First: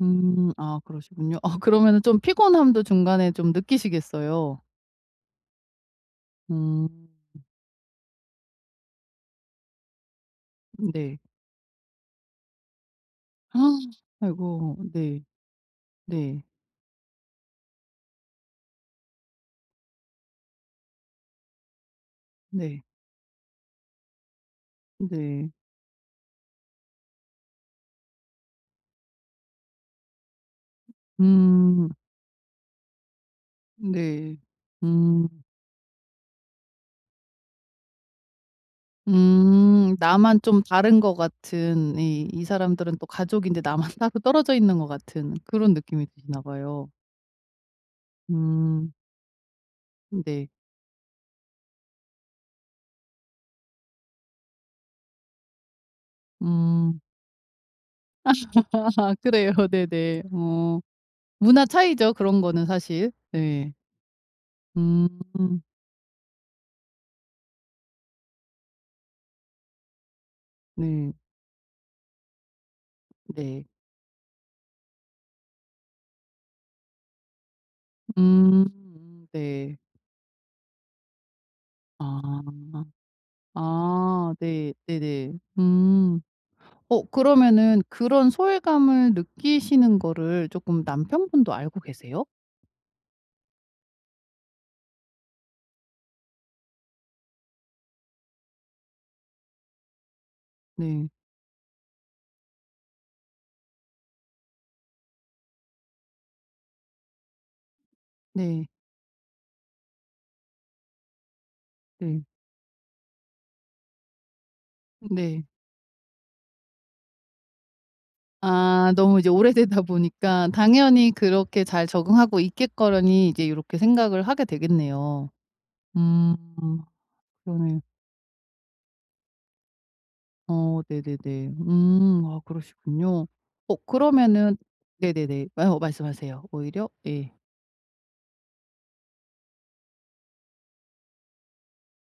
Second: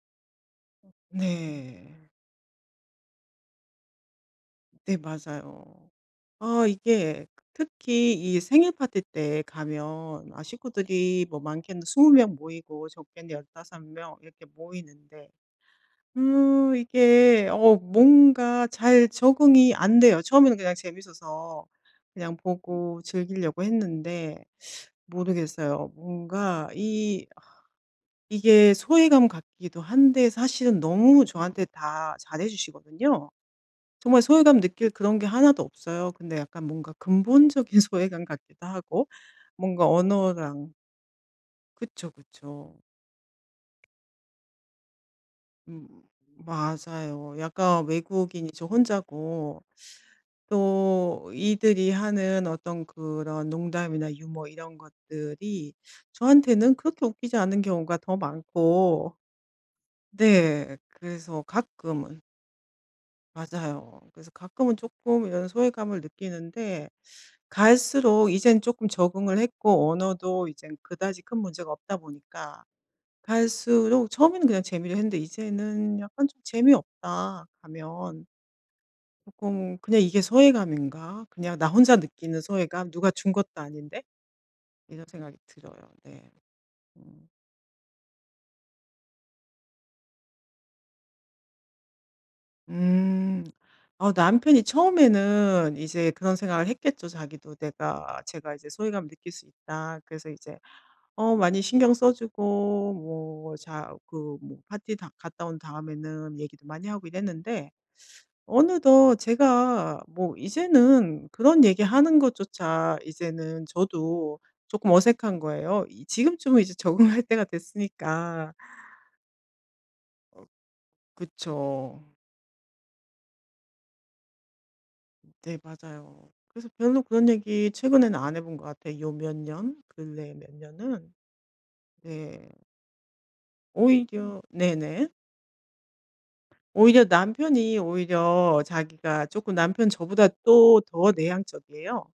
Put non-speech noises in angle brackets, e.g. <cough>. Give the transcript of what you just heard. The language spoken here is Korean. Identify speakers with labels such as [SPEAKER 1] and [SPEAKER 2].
[SPEAKER 1] 음 아 그러시군요. 어 그러면은
[SPEAKER 2] 네.
[SPEAKER 1] 좀 피곤함도 중간에 좀 느끼시겠어요?
[SPEAKER 2] 네 맞아요. 아
[SPEAKER 1] 음.
[SPEAKER 2] 이게 특히 이 생일 파티 때 가면 아
[SPEAKER 1] 네.
[SPEAKER 2] 식구들이 뭐 많게는 20 명 모이고 적게는 15
[SPEAKER 1] <gasps>
[SPEAKER 2] 명 이렇게
[SPEAKER 1] 아이고 네.
[SPEAKER 2] 모이는데
[SPEAKER 1] 네.
[SPEAKER 2] 음 이게 어 뭔가 잘 적응이 안 돼요. 처음에는 그냥 재밌어서 그냥
[SPEAKER 1] 네.
[SPEAKER 2] 보고 즐기려고 했는데
[SPEAKER 1] 네.
[SPEAKER 2] 모르겠어요 뭔가 이 아 이게 소외감 같기도 한데 사실은 너무 저한테
[SPEAKER 1] 음.
[SPEAKER 2] 다 잘해 주시거든요. 정말
[SPEAKER 1] 네.
[SPEAKER 2] 소외감 느낄 그런 게
[SPEAKER 1] 음.
[SPEAKER 2] 하나도 없어요. 근데 약간 뭔가 근본적인 소외감 같기도 하고. 뭔가
[SPEAKER 1] 음. 나만 좀
[SPEAKER 2] 언어랑
[SPEAKER 1] 다른 것 같은
[SPEAKER 2] 그쵸.
[SPEAKER 1] 이, 이
[SPEAKER 2] 그쵸.
[SPEAKER 1] 사람들은 또 가족인데 나만 따로 떨어져 있는 것 같은 그런
[SPEAKER 2] 음
[SPEAKER 1] 느낌이 드나 봐요.
[SPEAKER 2] 맞아요. 약간 외국인이 저
[SPEAKER 1] 음.
[SPEAKER 2] 혼자고
[SPEAKER 1] 음 네.
[SPEAKER 2] 또 이들이 하는 어떤 그런 농담이나 유머 이런 것들이 저한테는
[SPEAKER 1] 음.
[SPEAKER 2] 그렇게 웃기지 않은 경우가 더 많고.
[SPEAKER 1] <laughs> 그래요. 네네.
[SPEAKER 2] 네
[SPEAKER 1] 어
[SPEAKER 2] 그래서
[SPEAKER 1] 문화 차이죠
[SPEAKER 2] 가끔은
[SPEAKER 1] 그런 거는 사실? 네.
[SPEAKER 2] 맞아요. 그래서 가끔은 쪼끔 이런
[SPEAKER 1] 음.
[SPEAKER 2] 소외감을 느끼는데 갈수록 이젠 쪼끔 적응을 했고 언어도 이젠
[SPEAKER 1] 네.
[SPEAKER 2] 그다지 큰 문제가 없다 보니까
[SPEAKER 1] 네.
[SPEAKER 2] 갈수록 처음에는 그냥 재미로 했는데 이제는 약간 좀 '재미없다.'
[SPEAKER 1] 음
[SPEAKER 2] 가면.
[SPEAKER 1] 음 네.
[SPEAKER 2] 쪼끔 그냥 '이게 소외감인가? 그냥 나 혼자
[SPEAKER 1] 아.
[SPEAKER 2] 느끼는 소외감? 누가 준 것도 아닌데.'
[SPEAKER 1] 아 네
[SPEAKER 2] 이런
[SPEAKER 1] 네네.
[SPEAKER 2] 생각이 들어요.
[SPEAKER 1] 음.
[SPEAKER 2] 네.
[SPEAKER 1] 어
[SPEAKER 2] 음.
[SPEAKER 1] 그러면은 그런 소외감을 느끼시는 거를 쪼끔 남편분도 알고 계세요?
[SPEAKER 2] 음. 어 남편이 처음에는 이제 그런 생각을 했겠죠. 자기도 내가 제가 이제 '소외감을 느낄 수 있다.' 그래서 이제
[SPEAKER 1] 네.
[SPEAKER 2] 어 많이 신경 써주고 뭐 자 그 뭐 파티 다 갔다 온 다음에는 얘기도 많이 하고 이랬는데
[SPEAKER 1] 네.
[SPEAKER 2] 어느덧 제가 뭐 이제는 그런 얘기하는
[SPEAKER 1] 네.
[SPEAKER 2] 것조차 이제는 저도 쪼끔 어색한
[SPEAKER 1] 네.
[SPEAKER 2] 거예요. 이 지금쯤은 이제 적응할 때가 됐으니까.
[SPEAKER 1] 아 너무 이제 오래되다
[SPEAKER 2] 어
[SPEAKER 1] 보니까 당연히 그렇게 잘
[SPEAKER 2] 그쵸.
[SPEAKER 1] 적응하고 있겠거니 이제 요렇게 생각을 하게 되겠네요.
[SPEAKER 2] 네 맞아요.
[SPEAKER 1] 음.
[SPEAKER 2] 그래서 별로 그런 얘기
[SPEAKER 1] 그러네
[SPEAKER 2] 최근에는 안 해 본 것 같아 이 몇 년 근래에 몇
[SPEAKER 1] 어
[SPEAKER 2] 년은.
[SPEAKER 1] 네네네. 음 어
[SPEAKER 2] 네.
[SPEAKER 1] 그러시군요. 어
[SPEAKER 2] 오히려
[SPEAKER 1] 그러면은
[SPEAKER 2] 네네.
[SPEAKER 1] 네네네 예 어 말씀하세요. 오히려
[SPEAKER 2] 오히려
[SPEAKER 1] 예.
[SPEAKER 2] 남편이 오히려 자기가 쪼끔 남편 저보다 또 더 내향적이에요.